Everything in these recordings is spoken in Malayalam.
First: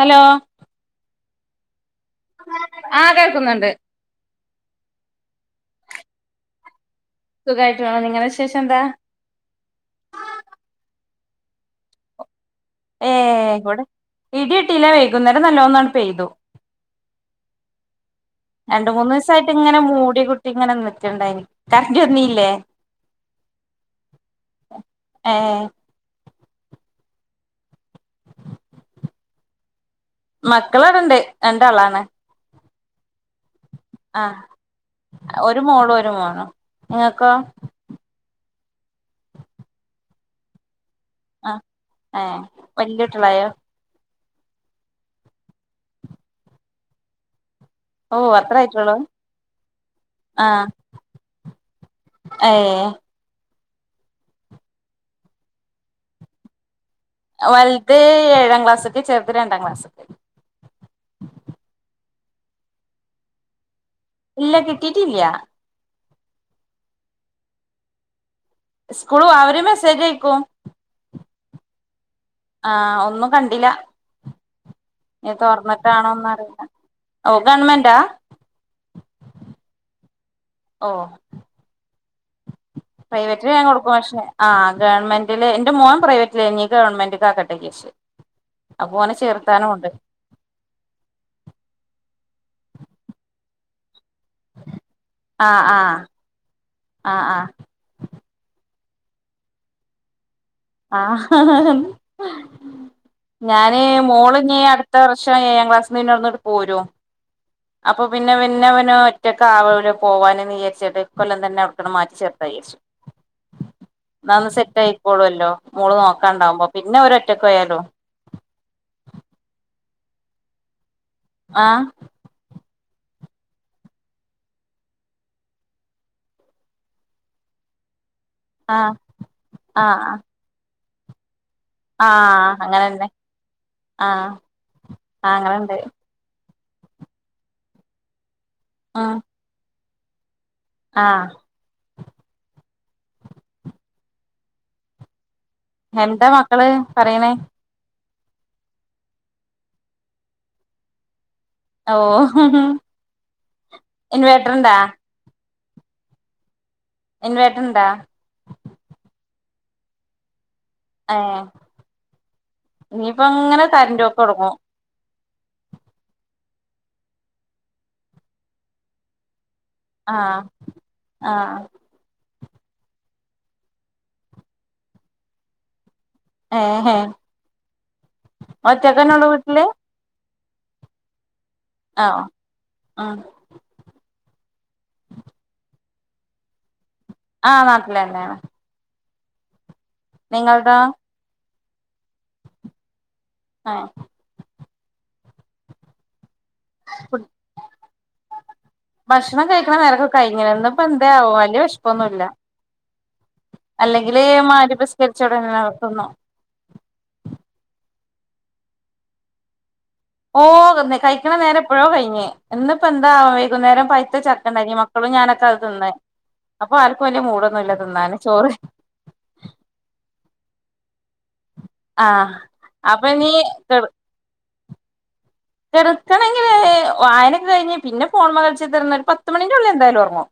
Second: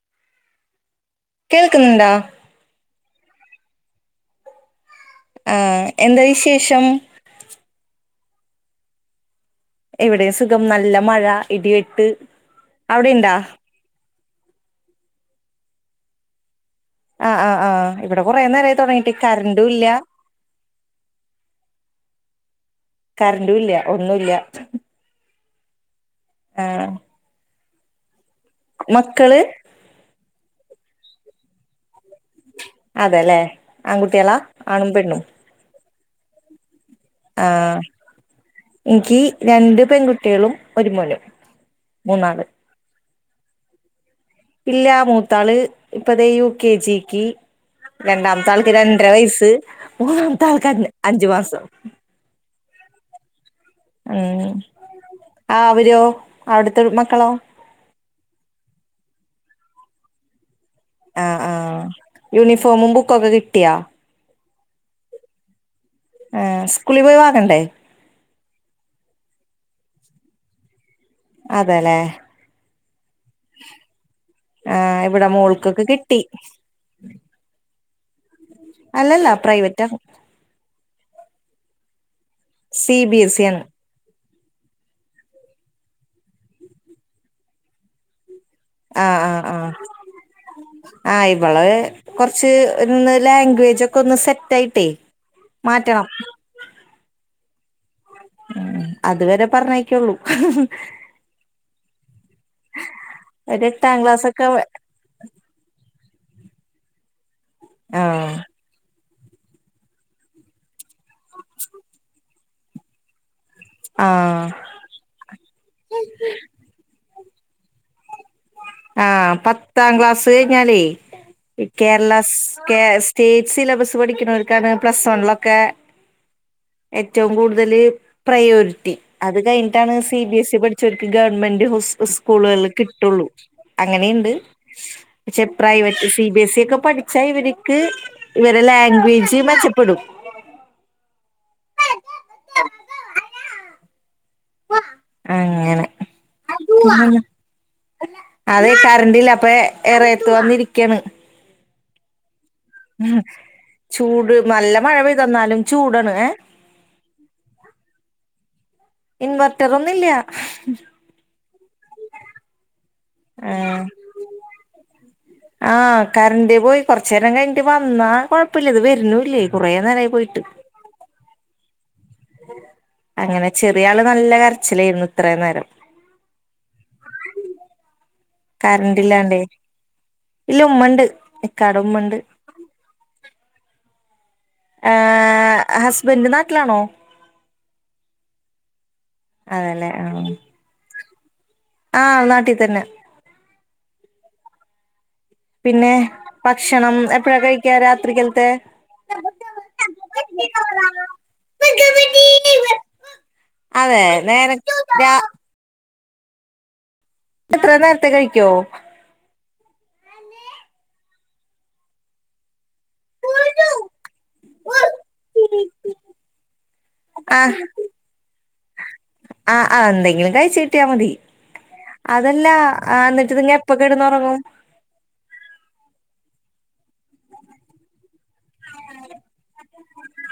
ഹലോ കേൾക്കുന്നുണ്ടാ ആഹ കേൾക്കുന്നുണ്ട് ആ എന്താ വിശേഷം സുഖമായിട്ട് പോണ് നിങ്ങളെ വി ശേഷം എന്താ എവിടെയും സുഖം നല്ല മഴ ഇടിവെട്ട് ഏ അവിടെണ്ടാ കൂടെ ഇടി വെട്ടില്ല വൈകുന്നേരം നല്ലോണംന്നാണ്ട്പെയ്തു ആ് ആ ആ് ഇവിടെ കുറെേ നേരമായി രണ്ട് തുടങ്ങിട്ട് മൂന്ന് ദിവസായിട്ട് കറണ്ടും ഇങ്ങനെ ഇല്ല മൂടി കുട്ടി ഇങ്ങനെ നിക്കുണ്ടായിന് കറണ്ട് വന്നിലെ കറണ്ടും ഇല്ല ഒന്നും ഇല്ല ഏഹ് ആഹ് മക്കള് മക്കളിവിടൊണ്ട് രണ്ടാളാണ് അതേല്ലെ ആൺകുട്ടികളാ ആഹ് ആണും പെണ്ണും ഒരു മോളും ഒരു മോനും നിങ്ങക്കോ ആഹ് എനിയ്ക്ക് രണ്ട് പെൺകുട്ടികളും ഒരു മോനും ആഹ് ഏ മൂന്നാള് വല്ലിയിട്ടിയാളായോ ഇല്ലാ മൂത്താള് ഇപ്പ ദേ യു കെ ജിക്ക് ഓഹ് അത്രേ രണ്ടാമത്താൾക്ക് ആയിട്ടുള്ളൂ രണ്ടര വയസ് മൂന്നാമത്താൾക്ക് അ അഞ്ചു മാസം ഏ ഉം ആ അവരോ അവിടുത്തെ മക്കളോ വലുത് ഏഴാം ക്ലാസ് ല് ചെറുത് രണ്ടാം ക്ലാസ് ല് ആഹ് ആഹ് യൂണിഫോമും ബുക്കൊക്കെ കിട്ടിയാ ഇല്ല കിട്ടീട്ടില്യ ആഹ് സ്കൂളിൽ പോയി വാങ്ങണ്ടേ സ്കൂള് അവരു മെസ്സേജയക്കും അതേല്ലെ ആഹ് ഒന്നും കണ്ടില്ല ആഹ് ഇവിടെ ഇനി മോൾക്കൊക്കെ കിട്ടി തൊറന്നിട്ടാണോന്നറിയില്ല ഓ ഗവൺമെന്റാ അല്ലല്ല പ്രൈവറ്റാ ഓ C B S E private ആണ് ഞാൻ കൊടു ആ ഗവൺമെന്റില് എന്റെ മോൻ പ്രൈവറ്റ് ആയി നി ഇനി ഗവൺമെന്റ് ആക്കെട്ടെ ജാരിച്ചു ആഹ് ആഹ് ആഹ് ആഹ് ഇവള് കൊറച്ച് ഒന്ന് ലാംഗ്വേജൊക്കെ ഒന്ന് സെറ്റായിട്ടെ ആ ആ മാറ്റണം ആ ആ അതുവരെ പറഞ്ഞയക്കുള്ളൂ ഒരു ഞാനെ എട്ടാം ക്ലാസ് ഒക്കെ മോളിനി അടു ത്ത വർഷം ഏഴാം ക്ലാസ്ന്ന് പിന്നെ അവിടന്നിങ്ങോട്ട് പോരും അപ്പൊ ആഹ് പിന്നെ പിന്നവന് ഒറ്റ ഒറ്റാക്കാവൂലെ പോവാന് വിചരിച്ചിട്ട് ഇക്കൊല്ലം തന്നെ അവടുന്ന് മാറ്റി ചേർത്ത വിചാരിച്ച് ആഹ് അതാവുമ്പോസെറ്റ് ആയിക്കോളൂല്ലോ മോള് നോക്കാൻണ്ടാവുമ്പോ പിന്നെ ഓര് ഒറ്റക്ക് പോയാലും ആഹ് പത്താം ക്ലാസ് കഴിഞ്ഞാലേ ആ കേരള സ് കേ സ്റ്റേറ്റ് സിലബസ് പഠിക്കുന്നവരിക്കാണ് പ്ലസ് വണ്ണൊക്കെ ഏറ്റവും കൂടുതല് ആ പ്രയോരിറ്റി അത് ആ കഴിഞ്ഞിട്ടാണ് സി ബി എസ് ഇ പഠിച്ചവരിക്ക് ഗവൺമെന്റ് സ് ആ സ്കൂളുകളില് അങ്ങനെന്നെ കിട്ടുള്ളൂ ആ അങ്ങനെയൊണ്ട് ആ പക്ഷെ അങ്ങനെണ്ട് പ്രൈവ സി ബി എസ് ഒക്കെ പഠിച്ചാ ഇവരിക്ക് ഇവരുടെ ആഹ് ലാംഗ്വേജ് മെച്ചപ്പെടും ആഹ് അങ്ങന എന്താ മക്കള് പറയണേ അതെ കറണ്ടില്ല അപ്പെ ഇറയത്ത് വന്നിരിക്കണ് ഓഹ് ചൂട് നല്ല മഴ പെയ്തന്നാലും ചൂടാണ് ഏഹ് ഇൻവേട്ടർണ്ടാ ഇൻവെർട്ടർ ഒന്നുല്ല ഏഹ് ആ ഇനിയിപ്പങ്ങനെ കരണ്ടോക്കുടങ്ങും ആഹ് കറണ്ട് പോയി കൊറച്ചേരം കഴിഞ്ഞിട്ട് വന്നാ കൊയപ്പല്ല ഇത് വരുന്നുല്ലേ ആഹ് ആഹ് അങ്ങനെ ചെറിയാള് നല്ല കരച്ചിലെരുന്നു ഇത്ര നേരം. ഏഹ് കരന്റ് ഒറ്റക്കന്നെള്ളൂ ഇല്ലാണ്ടേ വീട്ടില് ഇല്ല ഉമ്മണ്ട്. ആഹ് ആഹ് ഏഹ് ഹസ്ബൻഡ് നാട്ടിലാണോ? ആഹ് നാട്ടിലന്നെയാണ്. അതെല്ലേ ആഹ് ആഹ് ആഹ് നാട്ടീ തന്നെ ഏഹ് പിന്നെ ഭക്ഷണം എപ്പഴാ കഴിക്ക രാത്രിക്കല്ത്തെ ഭക്ഷണം കഴിക്കണ നേരക്കെ കഴിഞ്ണ് ഇന്ന്പ്പാന്തേവോ വല്യ വിഷപ്പൊന്നുല്ല. അതെ അല്ലെങ്കില് നേര രാ മഗ്രിബ്സ്കരിച്ചോടെന്നെ തിന്നു. അത്ര നേരത്തെ കഴിക്കോ? ഓ തിന്ന് കഴിക്കണ നേര എപ്പോഴോ കയിഞ് ഇന്നിപ്പോ എന്താ വൈകുന്നേരം പൈത്ത ചക്കണ്ടായിനി മക്കളും ഞാനൊ അത് നിന്നെ അപ്പൊ ആർക്കും വെല്യ ആഹ് മൂടൊന്നുല്ല തിന്നാന് ചോറ് ആഹ് അ എന്തെങ്കിലു ക യിച് കിട്ടിയാ മതി ആഹ് അപ്പൊ ഇനി അതല്ലന്നിട്ട് നിങ്ങ എപ്പൊ കെടന്നുറങ്ങും എടുക്കണെങ്കില് വായനൊക്കെ കയിഞ് പിന്നെ ഫോൺ മ്മകൾച്ച് തിര്ന്ന് ഒരു പത് പത്ത് മണിൻ്റെ ഉള്ളി എന്തായാലും ഒർങ്ങും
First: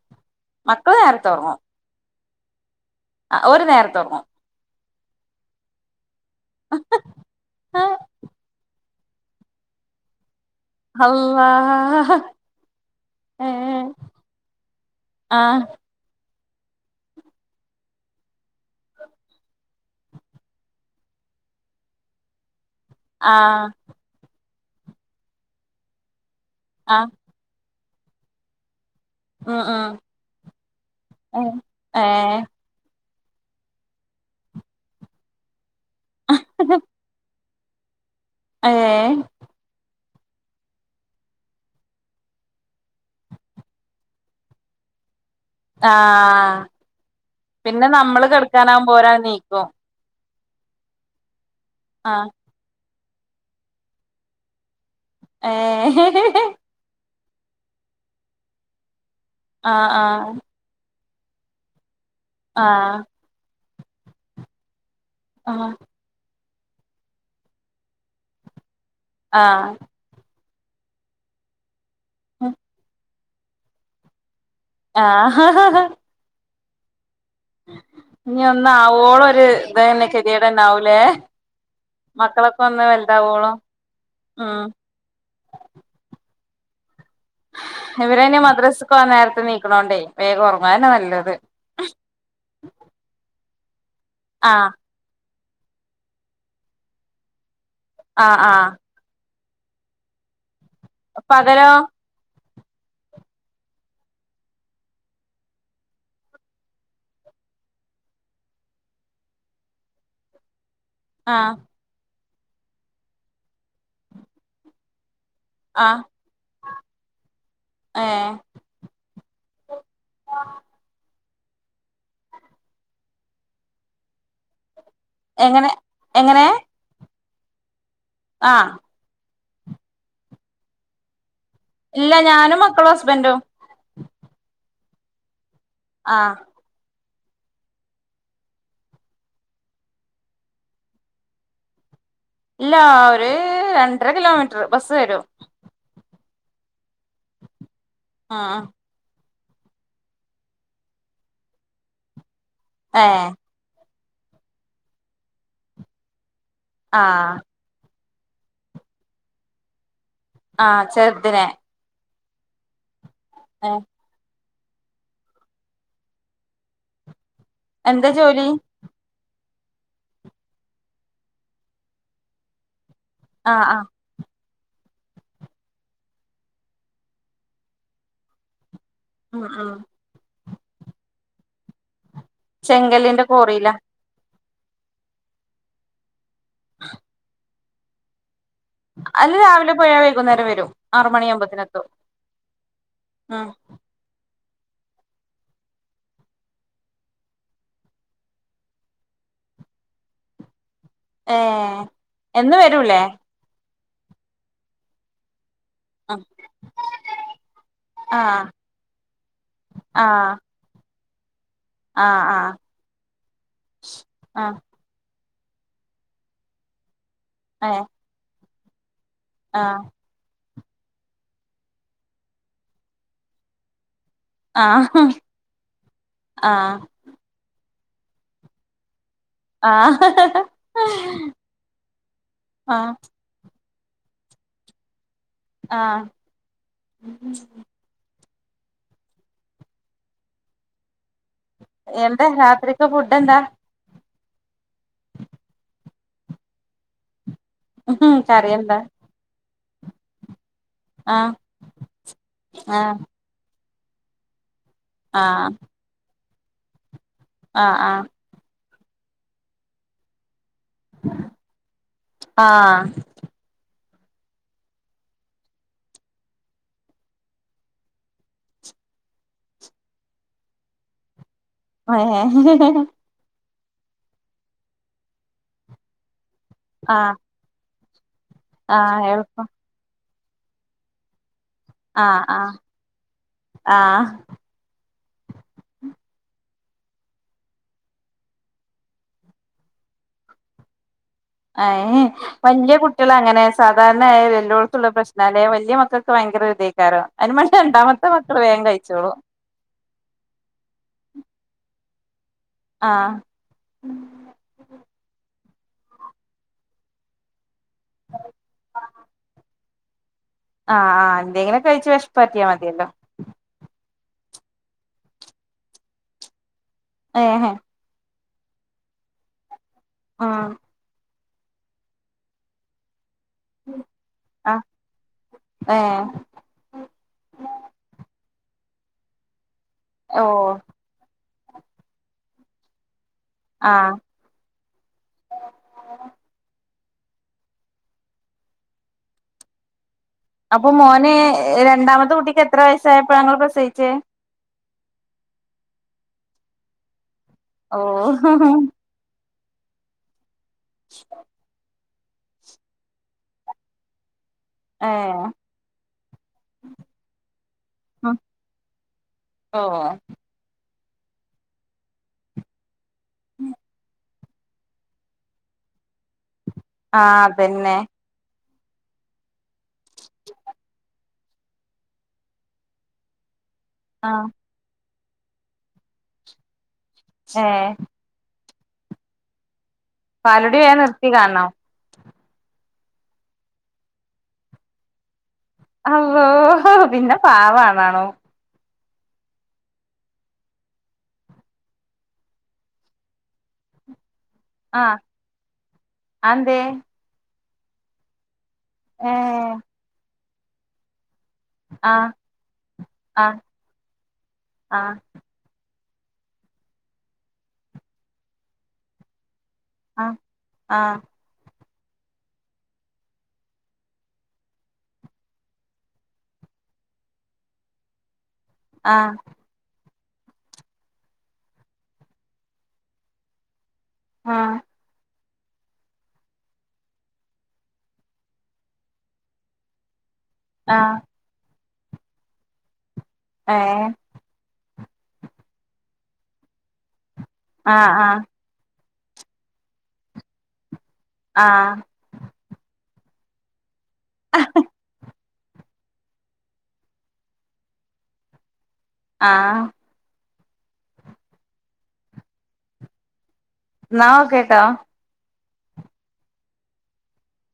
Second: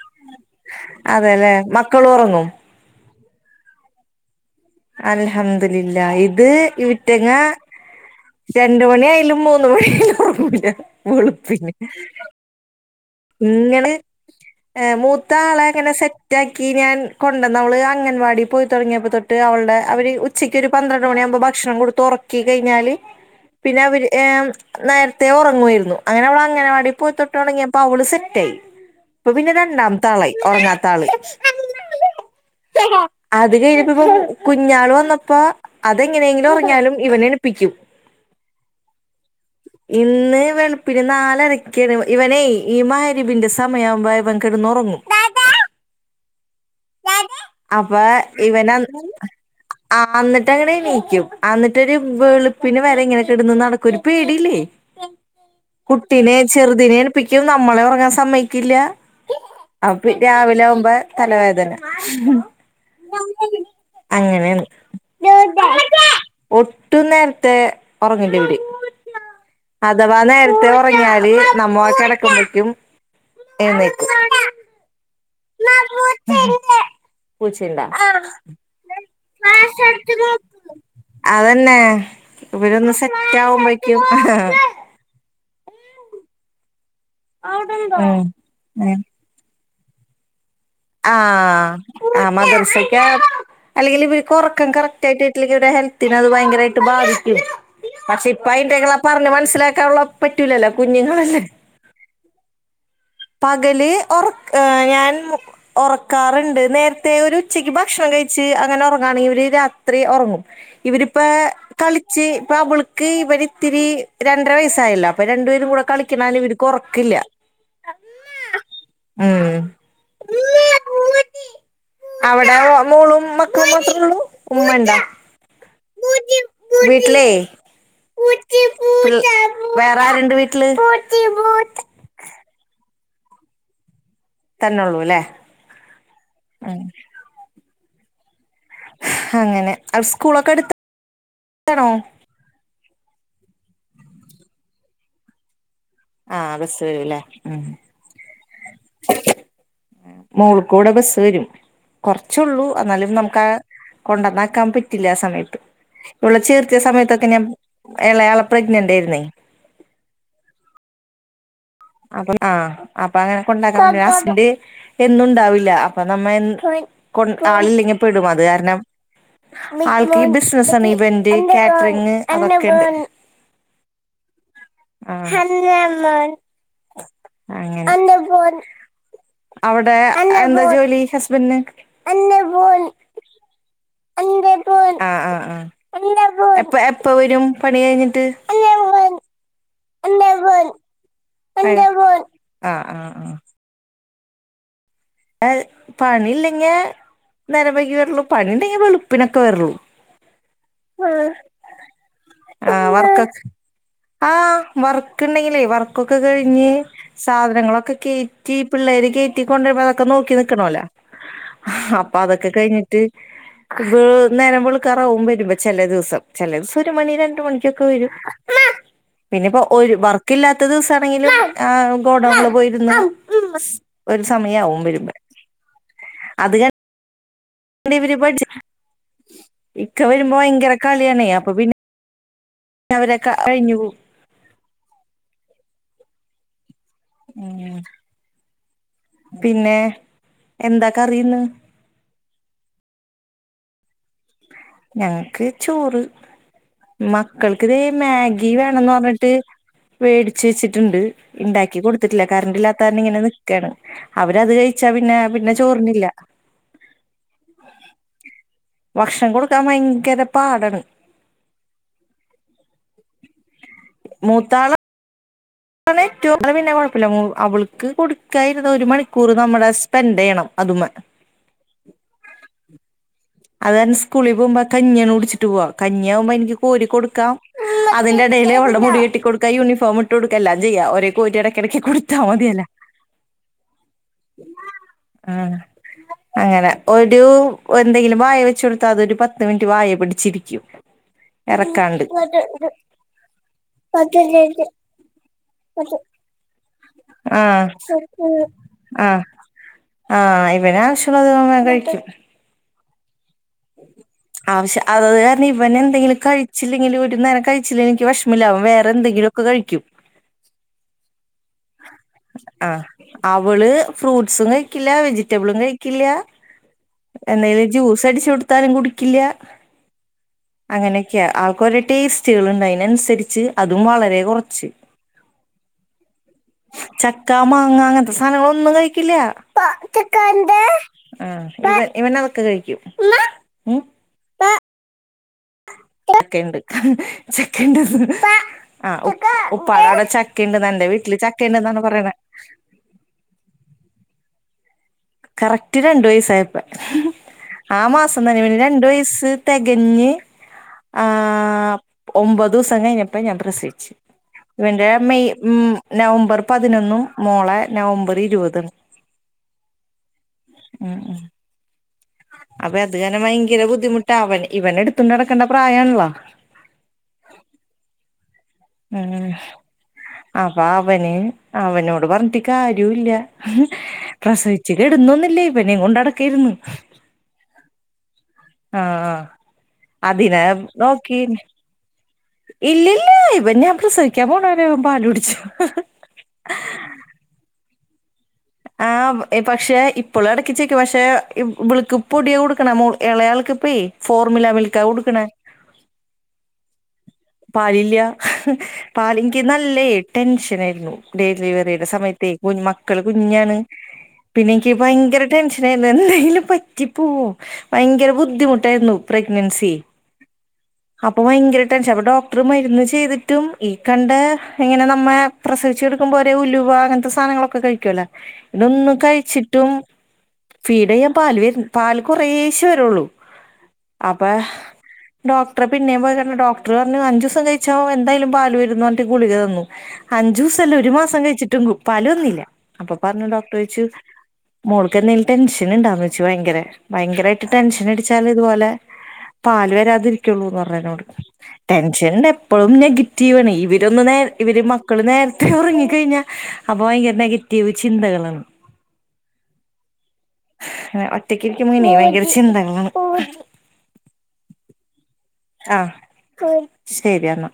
മക്കൾ നേരത്തെ ഒർങ്ങും. മക്കളുറങ്ങും. അ ഒര് നേരതെറങ്ങും. അൽഹംദുലില്ലാഹ് ഇത് ഇറ്റങ്ങ രട് രണ്ട് മണി ആയാലും മൂന്ന് മണിയായാലും ഒർങ്ങൂല വെളുപ്പിന് അള്ളാഹ് ഏഹ് നിങ്ങള് ഏ ആഹ് മൂത്താളെ എങ്ങനെ സെ റ്റാക്കി ഞാൻ കൊണ്ടുവന്നവള് അംഗൻവാടി പോയി തുടങ്ങിയപ്പോ തൊട്ട് അവളുടെ അവര് ഉ ച്ചക്ക് ഒരു പന്ത്രണ്ട്ണിയാവുമ്പോ ഭക്ഷണം കൊടുത്ത് ഒറ ക്കി കയിഞ്ഞാല് ആഹ് പിന്നെ അവര് ഏഹ് നേരത്തെ ഉറങ്ങുവായിരുന്നു. അങ്ങനെ അവള് അങ്ങനവാടി ആഹ് പോയിത്തൊട്ടൊടങ്ങിയപ്പോ അവള് സെറ്റായി. അപ്പൊ പിന്നെ ഉം ഉം രണ്ടാമത്താളായി ഒറങ്ങാത്താള്. ഏഹ് അത് കഴിഞ്ഞപ്പോ ഇപ്പ കുഞ്ഞാൾ വന്നപ്പോ അതെങ്ങനെങ്കിലും ഒറങ്ങ്യാലും ഇവനെണീപ്പിക്കും. ഏഹ് ഇന്ന് ന്ന് വെളുപ്പിന് നാലരക്ക് ഇവനേ ഈ മരിവിന്റെ സമയാവുമ്പ ഇവൻ കിടന്നുറങ്ങും. ആഹ് പിന്നെ നമ്മള് കെടക്കാനാകുമ്പോരാ നീക്കും ആ അന്നിട്ട് അങ്ങനെണീക്കും അന്നിട്ടൊരു ആഹ് വെളുപ് പിന്നെ വരെ ഇങ്ങനൊക്കെടുന്ന് നടക്കും ഒരു പേടില്ലേ ഏഹ് കുട്ടിനെച്ച് ചെറുദിനെ എണിപ്പിക്കും നമ്മളെ ഉറങ്ങാൻ സമ്മയ്ക്കില്ല അപൊ ആഹ് രാവിലെ ആവുമ്പോ തലവേദന ആഹ് അങ്ങനേണ് ആഹ് ഒട്ടും നേരത്തെ ഒറങ്ങില്ല ഇവര്. ആഹ് അഥവാ നേരത്തെ ഉറങ്ങിയാല് നമ്മക്കെടക്ക്മ്പക്കും എഴ്ന്നേക്കും. ആഹ് ഹാ ഹാ ഹാ പ്പുത്തിരില്ല പൂച്ചേണ്ടാ ഇനി ഒന്നാവോളം ഒരു ഇതന്നെ കെതിയേടന്നെ ആവൂലേ അതന്നെ മക്കളൊക്കെ ഒന്ന് ഇവരൊന്ന് സെറ്റ് വലുതാവോളും ആവുമ്പോഴക്കും ഉം ഇവര്ന്ന മദ്രസക്ക് ഉം പോണോണ്ടേ നേരത്തെ നീക്കണോണ്ടേ വേഗം ഒറങ്ങും നല്ലത് ആഹ് ആ മദ്രസക്കാ അല്ലെങ്കിൽ ഇവര്ക്കൊറക്കം ആഹ് കറക്- ട്ടടെ ഹെൽത്തിന അത് ഭയങ്കരമായിട്ട് ബാധിക്കും പക്ഷെ ആഹ് ഇപ്പ ആഹ് അ പറഞ്ഞ് മനസ്സിലാക്കാനുള്ള പറ്റൂലല്ലോ കുഞ്ഞുങ്ങളല്ലേ പകലോ പകല് ഒറക് ഞാൻ ഉറക്കാറുണ്ട് നേരത്തെ ഒരു ഉച്ചക്ക് ഭക്ഷണം കഴിച്ച് അങ്ങനെ ഒറങ്ങാണെങ്കിൽ ഒരു രാത്രി ഉറങ്ങും ഇവരിപ്പ ആഹ് കളിച്ച് ഇപ്പ അവള്ക്ക് ഇവരി ഇത്തിരി രണ്ടര വയസ്സായല്ലോ അപ്പൊ രണ്ടു പേരും കൂടെ ആഹ് കളിക്കണാരണം ഇവർക്കൊറക്കില്ല ഏഹ് ഉം അവിടെ മോളും മക്കളും മാത്രമേ ഉള്ളൂ ഉമ്മ ണ്ടാ? എങ്ങനെ എങ്ങനെ വീട്ടിലേ ആഹ് പി വേറെ ആരുണ്ട് വീട്ടില് ഇല്ല ഞാനും മക്കളും ഹസ്ബൻറും തന്നൊള്ളൂ ല്ലേ ആഹ് ആഹ് അങ്ങനെ അവ ഗസ്കൂളൊക്കെ അടുത്താണോ ഇല്ല ഒരു രണ്ടര കിലോമീറ്റർ ബസ്സ് വരും ആഹ് ബസ്സ് വരുല്ലേ ഉം ആഹ് മോൾക്കൂടെ ബസ് വരും കുറച്ചൊള്ളൂ എന്നാലും ഏഹ് നമുക്ക് ആ കൊണ്ടുവന്നാക്കാൻ പറ്റില്ല ആ സമയത്ത് ഇവളെ ചേർത്തിയ സമയത്തൊക്കെ ആഹ് ഞാൻ എളെയാളെ പ്രഗ്നന്റ് ആയിരുന്നേ ആഹ് ചെറുതിനെ അപ്പം ആ അപ്പ അങ്ങനൊക്കെ ഉണ്ടാക്ക ഏഹ് [unintelligible] എന്നുംണ്ടാവില്ല അപ്പൊ നമ്മ എ കൊൺ ആളില്ലെങ്കി എന്താ പെടും അത് ജോലി കാരണം ആൾക്ക് ഈ ബിസിനസണ് ഇവന്റ് കാറ്ററിങ് അതൊക്കെണ്ട് ആഹ് ആഹ് ആഹ് അങ്ങനെ ഉം ഉം അവിടെ എന്താ ജോലി ഹസ്ബന്റിന് ചെങ്കലിന്റെ കോറിയില ആഹ് ആഹ് ആഹ് എപ്പ എപ്പ വരും പണി കഴിഞ്ഞിട്ട് അയള് രാവിലെ പോയ വൈകുന്നേരം വരും ആറ് മണിയാകുമ്പോത്തെനെത്തും ആ ആ ഉം എ പണില്ലെങ്കി നേരം വൈകിയേവരൂള്ളൂ പണി ഉണ്ടെങ്കി വളുപ്പിനൊക്കെ വരുള്ളൂ ആഹ് ഏ എന്ന് ആഹ് വരൂലേ വർക്കക് ആഹ് വർക്ക് ഉണ്ടെങ്കിലേ വർക് ക്കൊക്കെ കഴിഞ്ഞ് സാധനങ്ങളൊക്കെ ആ ആ കയറ്റി പിള്ളേര് കയറ്റി കൊണ്ടരുമ്പോ ആ പോല ആ അപ്പൊ ആ അതൊക്കെ കഴിഞ്ഞിട്ട് ആ നേരം വെളുക് ക്കാറാവുംവരുമ്പോ ചില ദിവസം ചില ദിവസം ഒരു മണി രണ്ട് ഏ മണിക്കൊക്കെ വരും പിന്നെ ആ [unintelligible] വർക്കില്ലാത്ത ദിവസ ആണെങ്കിലും ആ ഗോഡൗണില് പോയിരുന്ന് ഒരു സമയാവും വരുമ്പോ ആഹ് പിന്നെ വര് ബഡ്ജ് ആ ഇക്ക വരുമ്പോ ഭയങ്കര കളിയാണെ അപ്പ പിന്നെ ആ അവരെ [unintelligible] അഴിഞ്ഞു പോ ആഹ് ഉം പിന്നെ എന്ത കറി ഇന്ന് എന്താ രാത്രിക്ക്‌ ഫുഡ് എന്താ ഞങ്ങക്ക് ചോറ് മക്കൾക്കിതേ കറി മാഗി എന്താ വേണന്ന് പറഞ്ഞിട്ട് മേടിച്ച് വെച്ചിട് ണ്ട് ആ ഉണ്ടാക്കി കൊടുത്തിട്ടില്ല കറണ്ട് ഇല്ലാത്ത ആ കാരണം ഇങ്ങനെ നിക്കാണ് അവരത് കഴി ച്ചാ പിന്നെ ആ പിന്നെ ചോറ്തിന്നില്ല ആഹ് ആഹ് ഭക്ഷണം കൊടുക്കാൻ ഭയങ്കര പാടാണ് ആഹ് മൂത്താആള ഏറ്റവും അത് പിന്നെ കുഴപ്പില്ല അവൾക്ക് കൊടുക്കാനിരുന്നാൽ ഒരു മണിക്കൂർ നമ്മുടെ സ്പെൻഡ് ചെയ്യണം അതുമ്മെ ഹേ ഹേ അത് കാരണം സ്കൂളിൽ പോകുമ്പോ കഞ്ഞീആണ് കുടിച്ചിട്ട് പോവാ കഞ്ഞിയാകുമ്പ എനിക്ക് കോരി ആ കൊടുക്കാം അതിന്റെ ഇടയിൽ ആ അവൾടെ മുടി കെട്ടി എളുപ്പം കൊടുക്കാ യൂണിഫോം ഇട്ട് കൊടുക്ക എല്ലാം ചെയ്യാം ഒരെ കോര്നടെ ഇടക്കിടക്ക് ആ കൊടുത്ത ആ മതിയല്ലോ ആ ആഹ് അങ്ങനെ ഒരു എന്തെങ്കിലും വായ വെച്ച് കൊടുത്താ അത് ഒരു പത്ത് മിനിറ്റ് വായെ പിടിച്ചിരിക്കും ഇറക്കാണ്ട് വല്യ കുട്ടികള് അങ്ങനെ സാധാരണയായ എല്ലോടത്തുള്ള പ്രശ്നല്ലേ വല്യ മക്കൾക്ക് ഭയങ്കര ഇതെ [unintelligible] അതിന് വേണ്ടി ആഹ് രണ്ടാമത്തെ മക്കള് വേഗം കഴിച്ചോളൂ ആഹ് ആഹ് ഇവന് ആവശ്യമുള്ളത് ഇവൻ വേഗം കഴിക്കും ആഹ് ആവശ്യം അതത് കാരണം ഇവനെ എന്തെങ്കിലും കഴിച്ചില്ലെങ്കിൽ ഒരു നേരം കഴിച്ച- എനിക്ക് വിഷമില്ല അവൻ വേറെന്തങ്കിലും ഒക്കെ കഴിക്കും. ആഹ് ആഹ് എന്തെങ്കിലും കഴിച്ച് വിഷപ്പ് മാറ്റിയാ ആ മതിയല്ലോ അവള് ഫ്രൂട്ട്സും കഴിക്കില്ല വെജിറ്റബിളും കഴിക്കില്ല ഏഹ് എന്തെലും ജ്യൂസ് അടിച്ച് കൊടുത്താലും കുടിക്കില്ല ആഹ് അങ്ങനെയൊക്കെയാ ആൾക്കൊരു ടേസ്റ്റുകൾണ്ട് അയിനനുസരിച്ച് അതും വളരെ കുറച്ച് ആഹ് ചക്ക മാങ്ങ അങ്ങനത്തെ സാധനങ്ങളൊന്നും കഴിക്കില്ല. ഓഹ് ആ ഇവന് അതൊക്കെ കഴിക്കും. ഉമ്മ ആഹ് ചക്ക ഉണ്ട് ചക്കണ്ട് ആ ഉ ഉപ്പടടെ ചക്ക അപ്പൊ മോന് രണ്ടാമത്തെ കുട്ടിക്ക് എത്ര വയസ്സായപ്പോ നിങ്ങൾ പ്രസവിച്ചേ? കറക്റ്റ് രണ്ടു വയസ്സായപ്പ ആ മാസം ഓഹ് തന്നെ രണ്ടു വയസ്സ് തികഞ്ഞ് ആ [inaudible] ഒമ്പത് ദിവസം കഴിഞ്ഞപ്പ ഞാൻ പ്രസവിച്ചു ഇവന്റെ ഏഹ് മെയ് ഉം നവംബർ പതിനൊന്നും മോളെ നവംബർ ഇരുപതും ഓഹ് ഉം ഉം അപ്പൊ അത് കാരണം ഭയങ്കര ബുദ്ധിമുട്ട് അവൻ ഇവനെ എടുത്തു നടക്കേണ്ട പ്രായണല്ലോ. ആഹ് അതന്നെ ഉം അപ്പൊ അവന് അവനോട് പറഞ്ഞിട്ട് കാര്യവും ഇല്ല ആഹ് പ്രസവിച്ച് കിടുന്നൊന്നില്ലേ ഇവനെ കൊണ്ട് നടക്കായിരുന്നു. ഹേയ് ആഹ് ആ അതിനെ പാലുടി വേം നിർത്തി നോക്കിനി കാണണം ഇല്ലില്ല ഇവന് ഞാൻ പ്രസവിക്കാൻ പോണ വരെ പാല് കുടിച്ചു. അള്ളോ പിന്നെ പാവാണാണു ആഹ് പക്ഷെ ഇപ്പോളും ഇടക്കിച്ചേക്കും പക്ഷെ ഇബളുക്ക് പൊടിയാ കൊടുക്കണ ഇളയാൾക്ക് ഇപ്പേ ഫോർമിലാ മിൽക്കാ കൊടുക്കണേ. അഹ എന്തേ? പാലില്ല. പാല് ഇനിക്ക് ഏഹ് നല്ല ടെൻഷന ആയിരുന്നു. ഡെലിവറിയുടെ ആഹ് സമയത്തേ മക്കള് ആഹ് കുഞ്ഞാണ് പിന്നെ എനിക്ക് ഭയങ്കര ടെൻഷനായിരുന്നു. എന്തെങ്കിലും പറ്റി പോവുവോ? ഭയങ്കര ബുദ്ധിമുട്ടായിരുന്നു പ്രഗ്നൻസി. ആഹ് ആഹ് അപ്പം ഭയങ്കര ടെൻഷൻ ഡോക്ടർ മരുന്ന് ചെയ്തിട്ടും ഈ കണ്ട ഇങ്ങനെ നമ്മ പ്രസവിച്ച് കെടക്കുമ്പോ ഒരേ ഉലുവ അങ്ങനത്തെ സാധനങ്ങളൊ കഴിക്കുവല്ലോ ഇതൊന്നും ആഹ് കഴിച്ചി വും ഫീഡ് ചെയ്യാൻ പാല് വരു പാല് കുറേശേ വരുള്ളൂ. അപ്പ ആഹ് ആഹ് ഡോക്ടർ പിന്നേ പോയി കണ്ടു. ഡോക്ട ർ പറഞ്ഞു അഞ്ചു ദിവസം കഴിച്ചാ എന്തായാലും പാല് വരുമെന്ന് പറഞ്ഞ് ഗുളിക തന്നു. അഞ്ച് ദി ല്ല ഒരു ആഹ് മാസം കഴിച്ചിട്ടും പാലു വന്നില്ല. അപ്പൊ പറഞ്ഞു ഡോക്ടർ ചോദിച്ചു ഏഹ് മോൾക്ക് എന്തെങ്കിലും ടെൻഷൻ ഉണ്ടാന്ന് ചോദിച്ചു. ഭയങ്കര ഭയങ്കരമായിട്ട് ടെൻഷൻ ആഹ് ആഹ് അടിച്ചാല് ഇതുപോലെ- പാല് വരാതിരിക്കുള്ളൂന്ന് പറഞ്ഞ് എന്നോട്. ആ പക്ഷേ എപ്പോഴും നെഗറ്റീവാണ് ഇവരൊന്ന് നേ ഇവർ മക്കൾ നേര ഉറങ്ങിക്കഴിഞ്ഞ അപ്പൊ ഭയങ്കര നെഗറ്റീവ് ചിന്തകളാണ് ആഹ് ഒറ്റക്ക് ഇരിക്കുമ്പ ഇങ്ങനെ ഭയങ്കര ചിന്തകളാണ്. എന്നാ ഓക്കെ കേട്ടോ. ആഹ് ശരിയെന്നാ.